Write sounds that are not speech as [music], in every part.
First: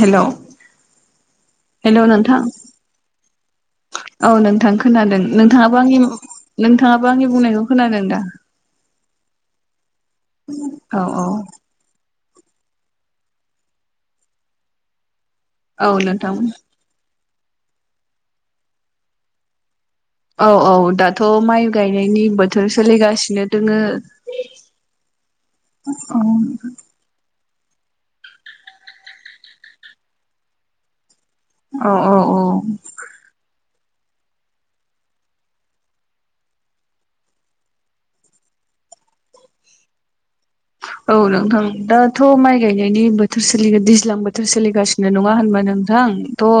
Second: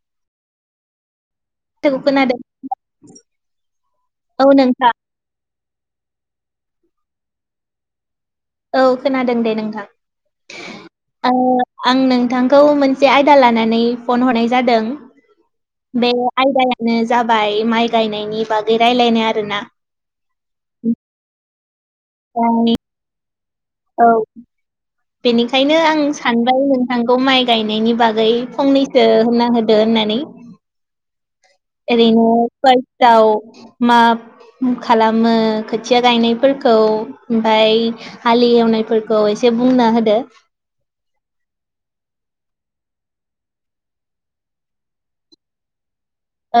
Hello औ hello खोनादों नोंथां औ नोंथां खोनादों नोंथाङाबो आंनि नोंथाङाबो आंनि बुंनायखौ खोनादों दा औ खोनादों दे नोंथां औ औ आं नों थांखौ मोनसे आयदा लानानै फन हरनाय जादों औ बे नोंथां आयदायानो जाबाय माइ गायनायनि बागै रायलायनाय आरोना औ औ दाथ' माइ गायनायनि बोथोर ओमफ्राय सोलिगासिनो दोङो औ बेनिखायनो आं औ सानबाय नोंथांखौ माइ गायनायनि बागै फंनैसो होनना होदो होननानै औ एरैनो औ फार्स्टआव मा खालामो खोथिया गायनायफोरखौ ओमफाय हालि एवनायफोरखौ एसे बुंना होदो औ नोंथां दाथ' माइ गायनायनि बोथोर सोलि दैज्लां बोथोर सोलिगासिनो नङा होनबा नों- थां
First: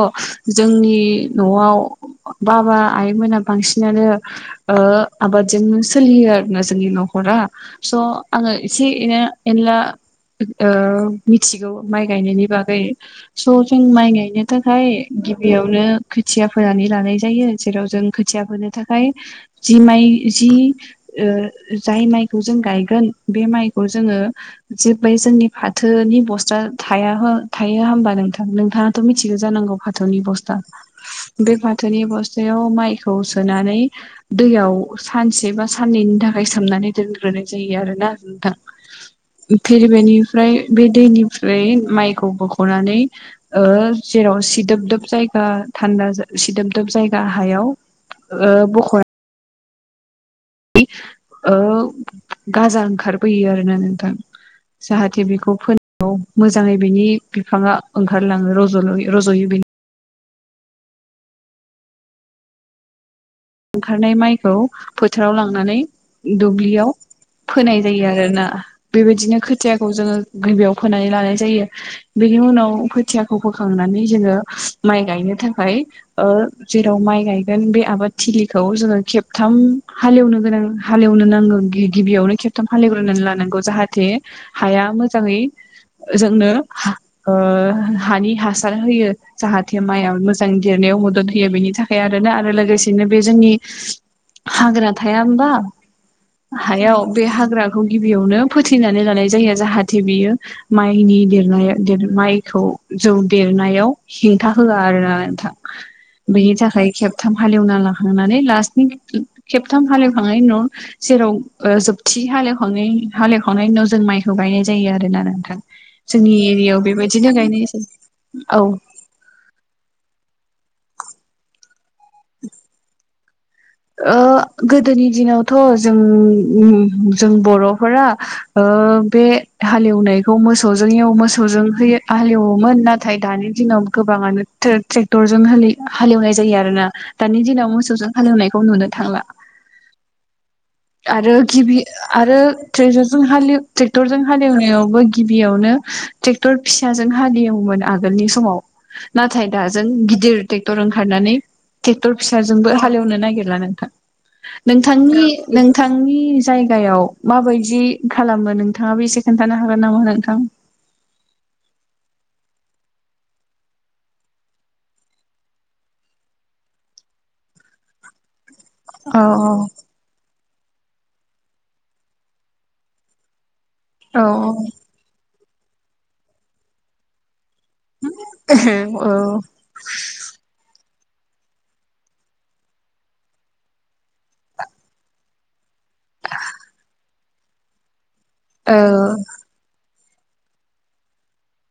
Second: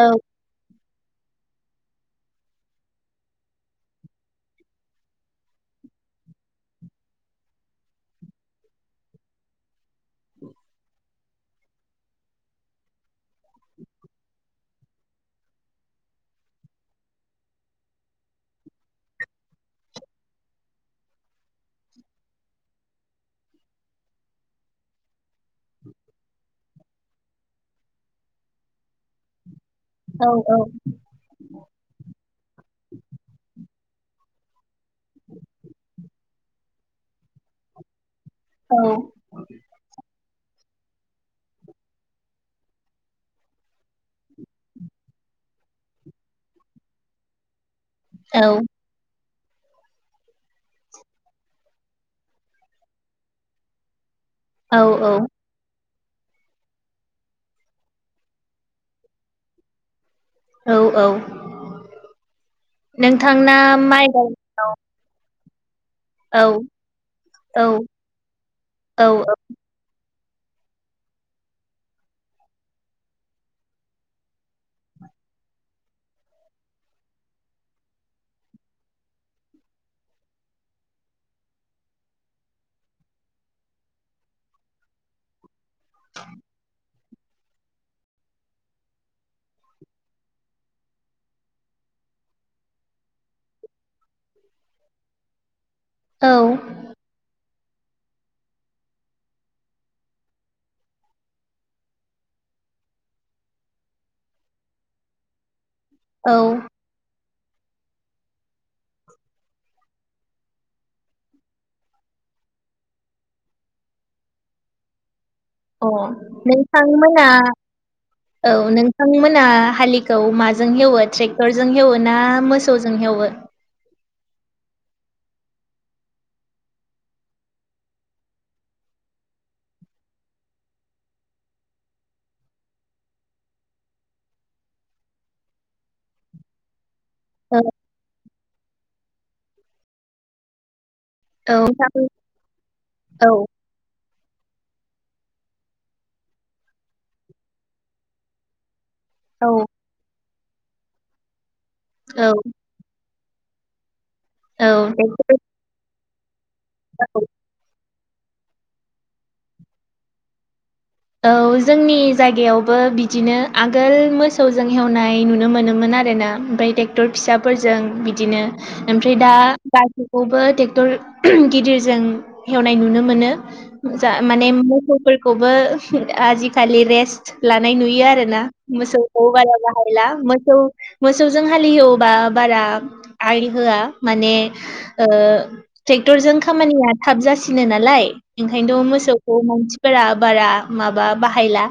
औ जोंनि न'आव बाबा आइमोना बांसिनानो ओ आबादजोंनो सोलियो आरो ना जोंनि न'खर रा स' आङो इसे एनो-एनला ओ मिथिगौ माइ गायनायनि बागै स' जों माइ गायनो थाखाय गिबियावनो खोथिया फोनानै लानाय जायो जेराव जों खोथिया फोनो थाखाय जि माइ जि ओ जाय माइखौ जों गायगोन बे माइ जोङो जेबलाय जोंनि फाथोनि बस्था थाया हो थायो होमबा नोंथां थ' मिथिगौ जानांगौ फाथोनि औ औ बस्था बे फाथोनि बस्था याव माइखौ सोनानै दैयाव सानसे बा साननैनि थाखाय सोमनानै दोनग्रो नाय जायो आरोना नोंथां औ फिर बेनिफ्राय बे दैनिफ्राय माइखौ बोख'नानै ओ जेराव सिदोब दोब जायगा थान्दा सिदोबदोब जायगा हायाव ओ औ बख' नानै गाजा ओंखारबोैयो आरोना नोंथां औ जाहाथे बेखौ फोनो मोजाङै बेनि बिफाङा ओंखारलाङो रज' रज'यो बेनि औ औ नोंथांना माइ गायनायाव नानै औ दुब्लियाव औ फोनाय जायो आरोना औ बेबायदिनो खोथियाखौ जोङो गिबियाव फोनानै लानाय जायो बेनि उनाव खोथियाखौ फोखांनानै जोङो माइ गायनो। थाखाय ओ जेराव माइ गायोन बे आबाद थिलिखौ जोङो खेबथाम हालेवनो गोनां हालेवनो नांगौ गिबियावनो खेबथाम हालेवग्रोना लानांगौ जाहाथे हाया मोजाङै जोंनो ओ हानि हासार होयो जाहाथे माइआ मोजां देरना याव मदद होयो बेनि थाखाय आरोना आरो लोगोसे बिदिनो बे जोंनि हाग्रा थाया होमबा औ हायाव बे हाग्रा खौ गिबियावनो फोथैनानै लानाय जायो जाहाथे बियो माइनि देरनाय माइखौ जौ देरनायाव हेंथा होआ आरो ना नोंथां औ बेनि थाखाय खेबथाम हालेवना लाखांनानै लास्टनि खेबथाम हालएव खांनायनि उनाव जेराव ओ जोबथि हालेवखनायनि हालेवखांनायनि उनाव जों माइखौ गायनाय जायो आरोना नोंथां अ जोंनि एरियायाव नोंथांमोना बेबायदिनो गायनाय जायो औ नोंथांमोना हालिखौ मा जों हेवो ट्रेक्टरजों हेवो ना मोसौजों हेवो? ओ गोदोनि दिनाव थ' जोंनि जों बर'फोरा बे हालएवनायखौ मोसौजों हेव मोसौजों होयो हालेवोमोन नाथाय दानि दिनाव गोबाङानो ट्रे- ट्रेक्टर जों हालि-हालएवनाय जायो आरोना दानि औ दिनाव मोसौजों हालएवनाय थांला आरो औ गिबि नोंथां आरो ट्रेजरजों औ हालि ट्रे- टरजों हालेवनायावबो गिबियावनो ट्रेक्टर फिसाजों हालेवोमोन आगोलनि समाव नाथाय औ दाजों गिदिर ट्रेक्टर ओंखारनानै ट्रेक्टर औ फिसाजोंबो हालेवनो नागि गिरा नोंथां औ नोंथांनि ट्रेक्टर नोंथांनि जायगायाव औ माबायदि खालामो नोंथाङाबो एसे खोन्थानो हागोन नामा नोंथां औ जोंनि जायगायावबो बिदिनो आगोल मोसौजों हेवनाय नुनो मोनोमोना आरोना मफ्राय ट्रेक्टर फिसाफोरजों बिदिनो मफ्राय औ दा गासैखौबो टर गिदिरजों हेवनाय नुनो मोनो जा औ माने मोसौफोर खौबो आजिखालि रेस्ट लानाय नुयो आरोना मोसौखौ बारा बाहायला मोसौ मोसौजों हालिहवोबा बारा आइ होआ माने ट्रेक्टरजों खामानिया थाब जासिनो नालाय औ ओंखायनोथ' मोसौखौ मानसिफोरा बारा माबा बाहायला।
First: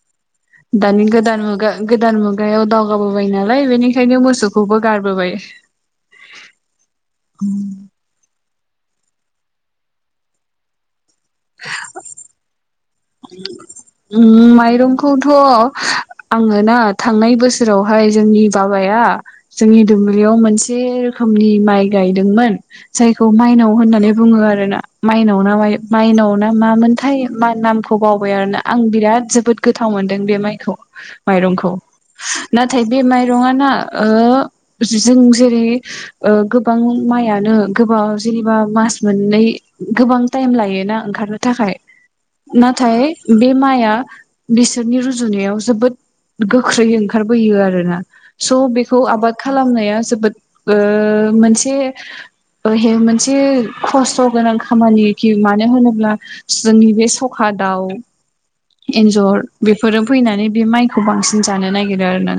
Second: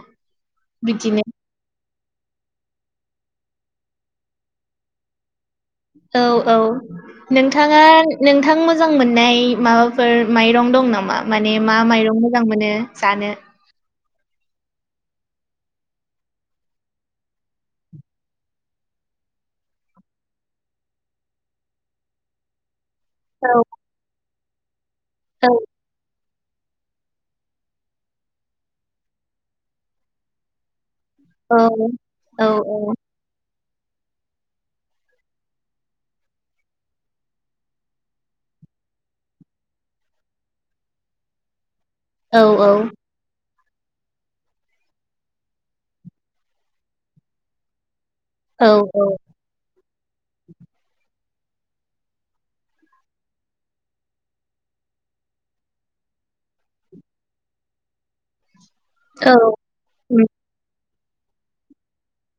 दानि बिदिनो गोदान मुगा गोदान मुगायाव दावगाबोबाय नालाय बेनिखायनो मोसौखौबो गारबोबाय। औ औ नोंथाङा नोंथांमो जां मोननाय माबाफोर माइरं दं नामा माने मा माइरं मोजां मोनो जानो उम माइरंखौथ' आङो ना थांनाय बोसोरावहाय जोंनि बाबाया आ जोंनि दुब्लियाव मोनसे रोखोमनि माइ गायदोंमोन। जायखौ औ माइनाव होननानै बुङो आरो ना माइनाव ना माइ माइनाव ना मा मोनथाय मा नाम खौ बावबाय आरोना आं बिराद जोबोद गोथाव मोन्दों बे माइखौ औ माइरंखौ औ नथाय बे माइरंआ ना ओ जों जेरै ओ गोबां माइआनो गोबा जेनेबा मा मास मोननै गोबां थायमलायोना ओंगखारनो थाखाय औ नाथाय बे माइ या बिसोरनि रुजुनायाव जोबोद गोख्रैयै ओंखारबोयो आरो ना। स' औ बेखौ आबाद खालामनाया जोबोद ओ मोनसे ओ हे मोनसे खस्थ' गोनां खामानिखि मानो होनोब्ला जोंनि बे स खादाव एन्जर बेफोरो फैनानै बे माइ खौ बांसिन जानो नागिरो आरोना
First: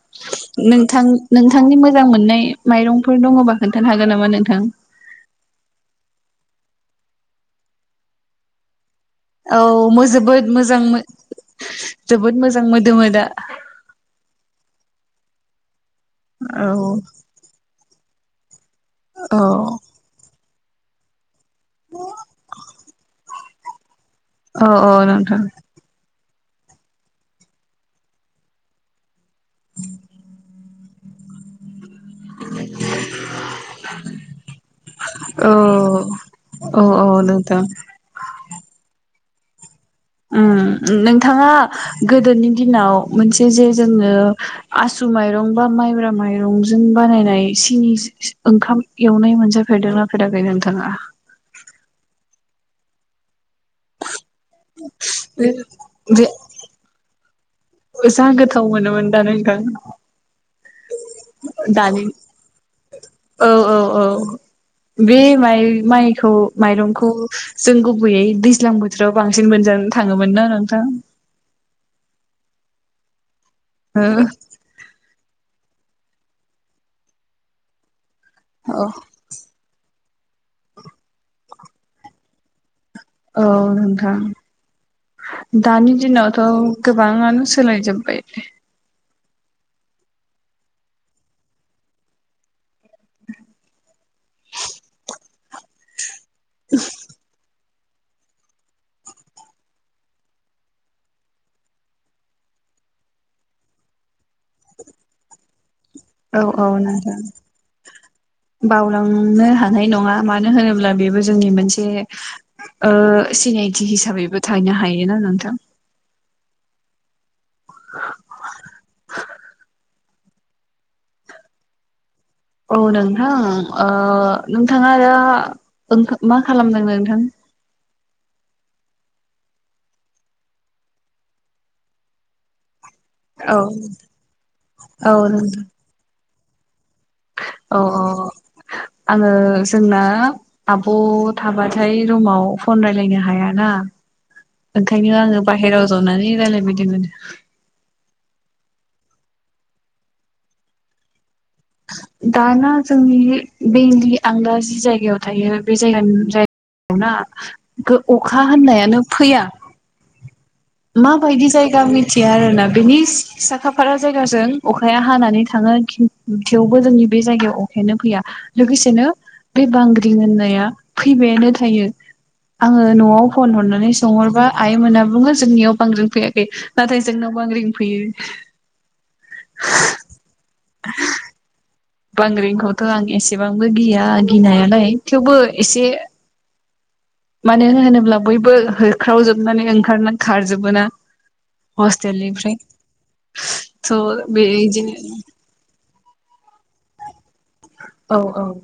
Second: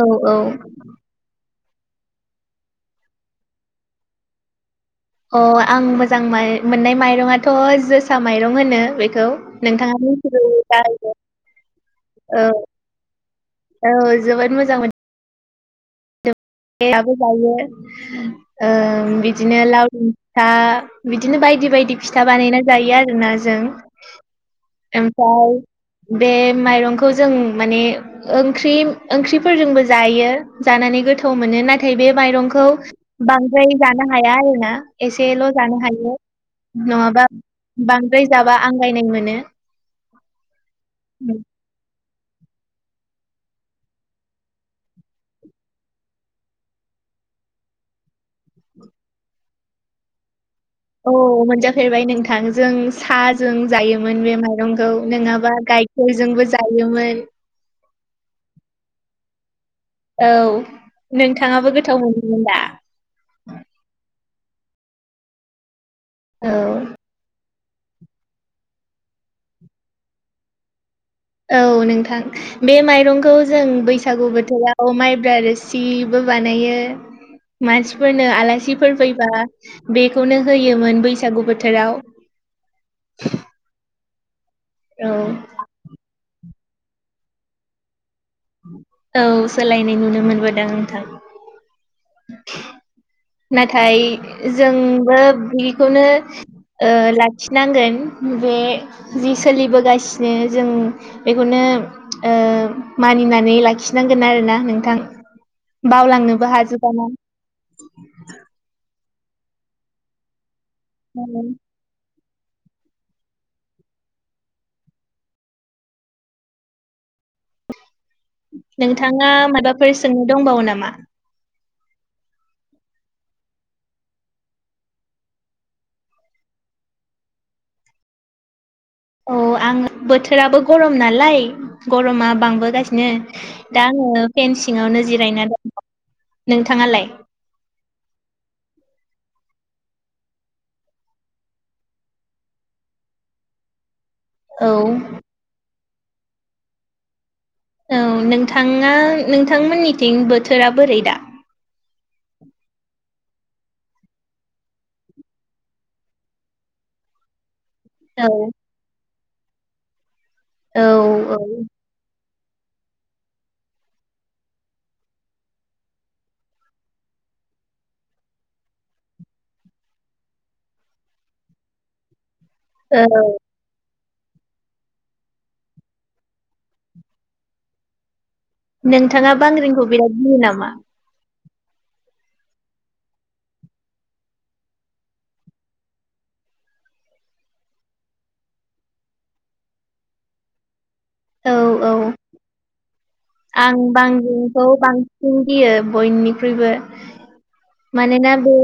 औ औ नोंथां नों थांनि मोजां मोननाय माइरंफोर दङबा खोन्थानो हागोन नामा नोंथां? अ आं मोजां मोइ मोननाय माइरङाथ' जोसा माइरं होनो बे खौ औ नोंथाङा मो मिथिगौ जोबोद मोजां जाहाय जोबोद औ मोजां मोदोमो दा औ जोबोद मोजां मोन। औ फिथाबो जायो ओ औ बिदिन लावदु फिथा बिदिनो बायदि बायदि फिथा बानायना जायो आरोना जों। औ औ नोंथां। ओमफ्राय बे माइरंखौ जों माने ओंख्रि ओंख्रिफोरजोंबो जायो। जानानै गोथाव मोनो ना थाय बे माइरंखौ बांद्राय जानो हाया आरोना एसेल' औ जानो हायो। औ नङाबा नोंथां बांद्राय जाबा आंगायनाय मोनो। उम नोंथाङा गोदोनि दिनाव मोनसे जे जोङो आसु माइरं बा माइब्रा माइरं जों बानायनाय सिनि सि ओंखाम एवनाय मोनजाफेरदोंनाफेराखै नोंथां? औ मोनजाफेरबाय नोंथां जों साजों जायोमोन। मोन बे माइरंखौ बे नङाबा बे गाइखेरजोंबो जायोमोन। जा गोथाव मोनोमोन दा नोंथां औ नोंथाङाबो गोथाव दानि मोनोमोन दा औ औ औ बे माइ माइखौ औ माइरंखौ जों गुबैयै दैज्लां बोथोराव बांसिन मोनजानो थाङोमोन ना नोंथां। औ नोंथां बे माइरंखौ जों बैसागु ओ बोथोराव माइब्रा रोसि बो बानायो मानसिफोरनो औ आलासिफोर फैबा बेखौनो होयोमोन बैसागु बोथोराव औ नोंथां। औ दानि दिनावथ' गोबाङानो सोलायजोब्बाय। औ सोलायनाय नुनो मोनबोदों नोंथां। नाथाय जोंबो बिखौनो ओ लाखि नांगोन बे जि सोलिबोगासिनो जों बेखौनो ओ मानिनानै लाखिनां गोन आरोना नोंथां। औ बावलांनोबो औ हाजोब ना। नोंथां बावलांनो हानाय नङा, मानो होनोब्ला बेबो जोंनि मोनसे ओ सिनायथि हिसाबैबो थानो हायोना नोंथां। नोंथाङा माबाफोर सोंनो दंबावो नामा? औ [unintelligible] नोंथां, ओ नोंथाङा दा ओं मा खालामदों नोंथां? औ आं बोथोराबो गरम नालाय गरमा बांबोगासि नो, औ दा आङो फेन सिंआवनो जिरायना दं। नोंथाङालाय? अ अ। आङो, जोंना आब' थाबाथाय रुमाव फन रायलायनो हायाना औ ओंखायनो आङो बाहेराव जनानै रायलाय बायदों। औ नोंथाङा, नोंथांमोननिथिं बोथोरा बोरै दा? दाना जोंनि बेलि आं दा जि जायगायाव थायो बे जायगानि जाय- - ना, औ अखा होननायानो फैया। औ मा औ बायदि जायगा आं मिथि या आरोना‌ बेनि साखाफारा जायगाजों अखाया हानानै थाङो थेवबो जोंनि बे बे जायगायाव अखायानो फैया। लोगोसेनो बे बांग्रि होननाया फैबायानो थायो। आङो औ न'आव फन हरनानै सोंहरबा आइ मोना बुङो जोंनियाव बांग्रि फैयाखै। नाथाय जोंनाव बांग्रिं फैयो। नोंथाङा बांग्रिंखौ बिराद गियो नामा? बांग्रिंखौथ' आं एसेबांबो गिया गिनायालाय, थेवबो एसे मानो होनोब्ला बयबो होख्रावजोबनानै ओंखारनानै खारजोबोना। औ औ [inaudible] आं स' बे बांग्रिंखौ बिदिनो बांसिन गियो। बयनिख्रुइबो। औ मानोना औ बे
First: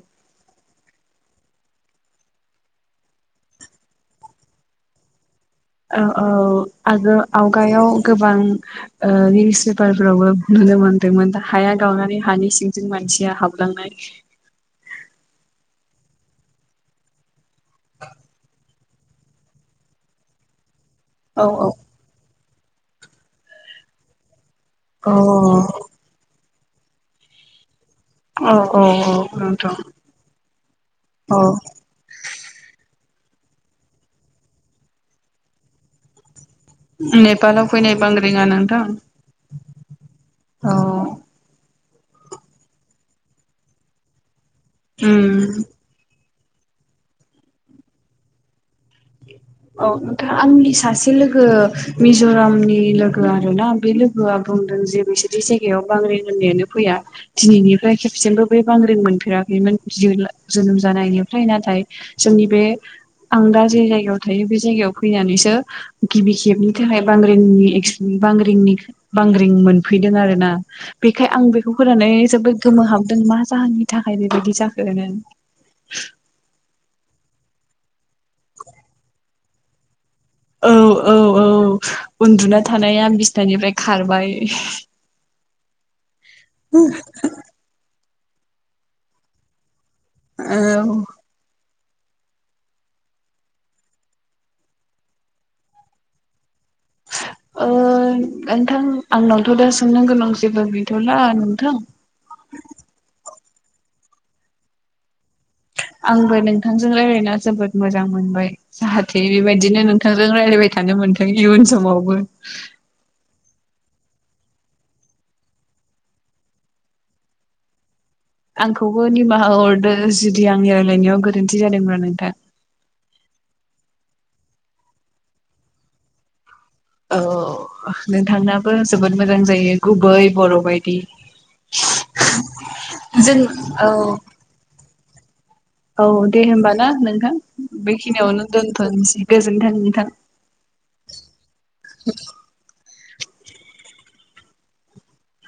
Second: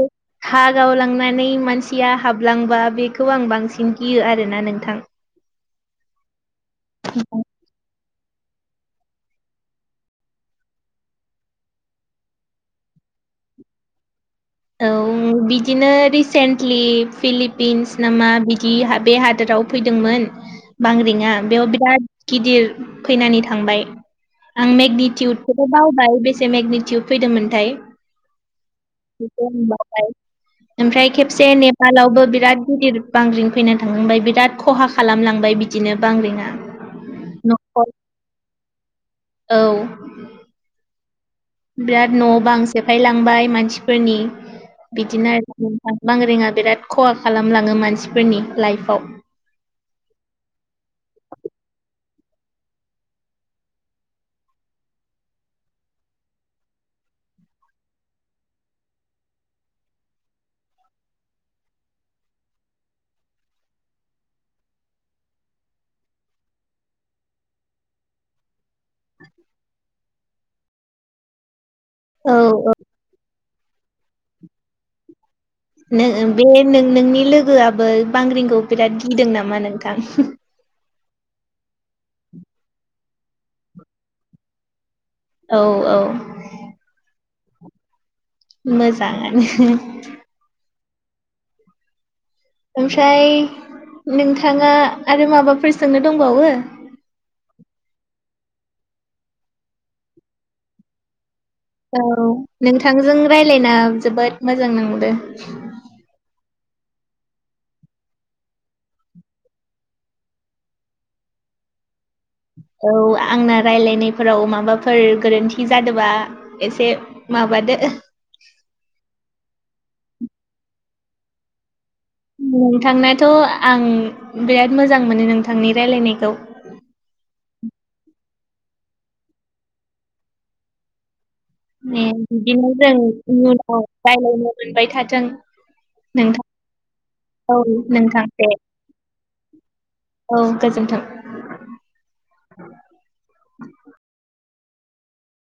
हा गावलांनानै मानसिया हाबलांबा बेखौ आं बांसिन गियो आरोना नोंथां। औ औ आरो आवगायाव गोबां ओ निउस पेपारफोरावबो नुनो मोनदोंमोन, हाया गावनानै हानि सिंजों मान सिया हाबलांनाय। औ बिदिनो रिसेन्टलि फिलिपिन्स नामा बि बे हादोराव फैदोंमोन बांग्रिंआ। औ बेयाव औ बिराद गिदिर फैनानै थांबाय। आं अ मेगनिटिउडखौबो बावबाय बे से मेगनेटिउद फैदोंमोनथाय। औ। औ [unintelligible] नोंथां ओमफ्राय औ खेबसे नेपालावबो बिराद गिदिर बांग्रिं फैना थांखांबाय, बिराद खहा खालामलांबाय बिदिनो बांग्रिंआ। नेपालाव न'खर फैनाय बांग्रिंङा नोंथां। औ [inaudible] औ। बिराद न' बां सेफायलांबाय मानसिफोरनि, बिदिनो उम [unintelligible] बांग्रिंआ बिराद खहा खालामलाङो मानसिफोरनि, लाइफआव। औ नोंथां आंनि सासे लोगो, मिज'रामनि लोगो आरो ना बे लोगोआ बुंदों जे बिसोरनि जायगायाव बांग्रिं होननायानो फैया, दिनैनिफ्राय खेबसेबो बे बांग्रिं मोनफेरा [unintelligible] जोनोम जानायनिफ्राय, नाथाय जोंनि बे आं दा जे जायगायाव थायो बे जायगायाव फैनानैसो, गिबि खेबनि थाखाय बांग्रिंनि एकस बांग्रिंनि बांग्रिं मोनफैदों आरोना बेखाय आं बेखौ होनानै औ जोबोद औ गोमोहाबदों मा जाहोननि थाखाय बेबायदि जाखो बे नों नोंनि लोगोआबो बांग्रिंखौ बिराद गिदों नामा नोंथां? औ औ औ उन्दुना थानाया बिसनानिफ्राय खारबाय‌ औ औ [inaudible] मोजाङानो। औ ओमफ्राय नोंथाङा आरो माबाफोरजोंनो दंबावो? ओ नोंथां आंनावथ' दा सोंनो गोनां जेबो गैथ'ला। औ नोंथांजों रायज्लायना जोबोद मोजां नांदों। आंबो नोंथांजों रायज्लायना जोबोद मोजां मोनबाय जाहाथे बेबायदिनो नोंथांजों रायलाय फैबाय थानो मोनथों इयुन समावबो औ आंना रायलायनायफोराव माबाफोर गोरोन्थि जादोंबा एसे माबा बादो आंखौबो निमाहा हरदो जुदि आंनि रायज्लायनायाव गोरोन्थि जादोंबा नोंथांनाथ' आं बिराद मोजां मोनो नोंथांनि रायलायनायखौ। औ औ नोंथांनाबो जोबोद मोजां जायो गुबै बर' बायदि। ए बिदिनो जों उनाव रायलायनो मोनबाय थाथों। औ नोंथां। दे होमबा ना नोंथां औ नोंथां बेखिनियावनो दे दोनथ'नोसै गोजोनथों नोंथां। औ गोजोन्थों। [inaudible] [inaudible]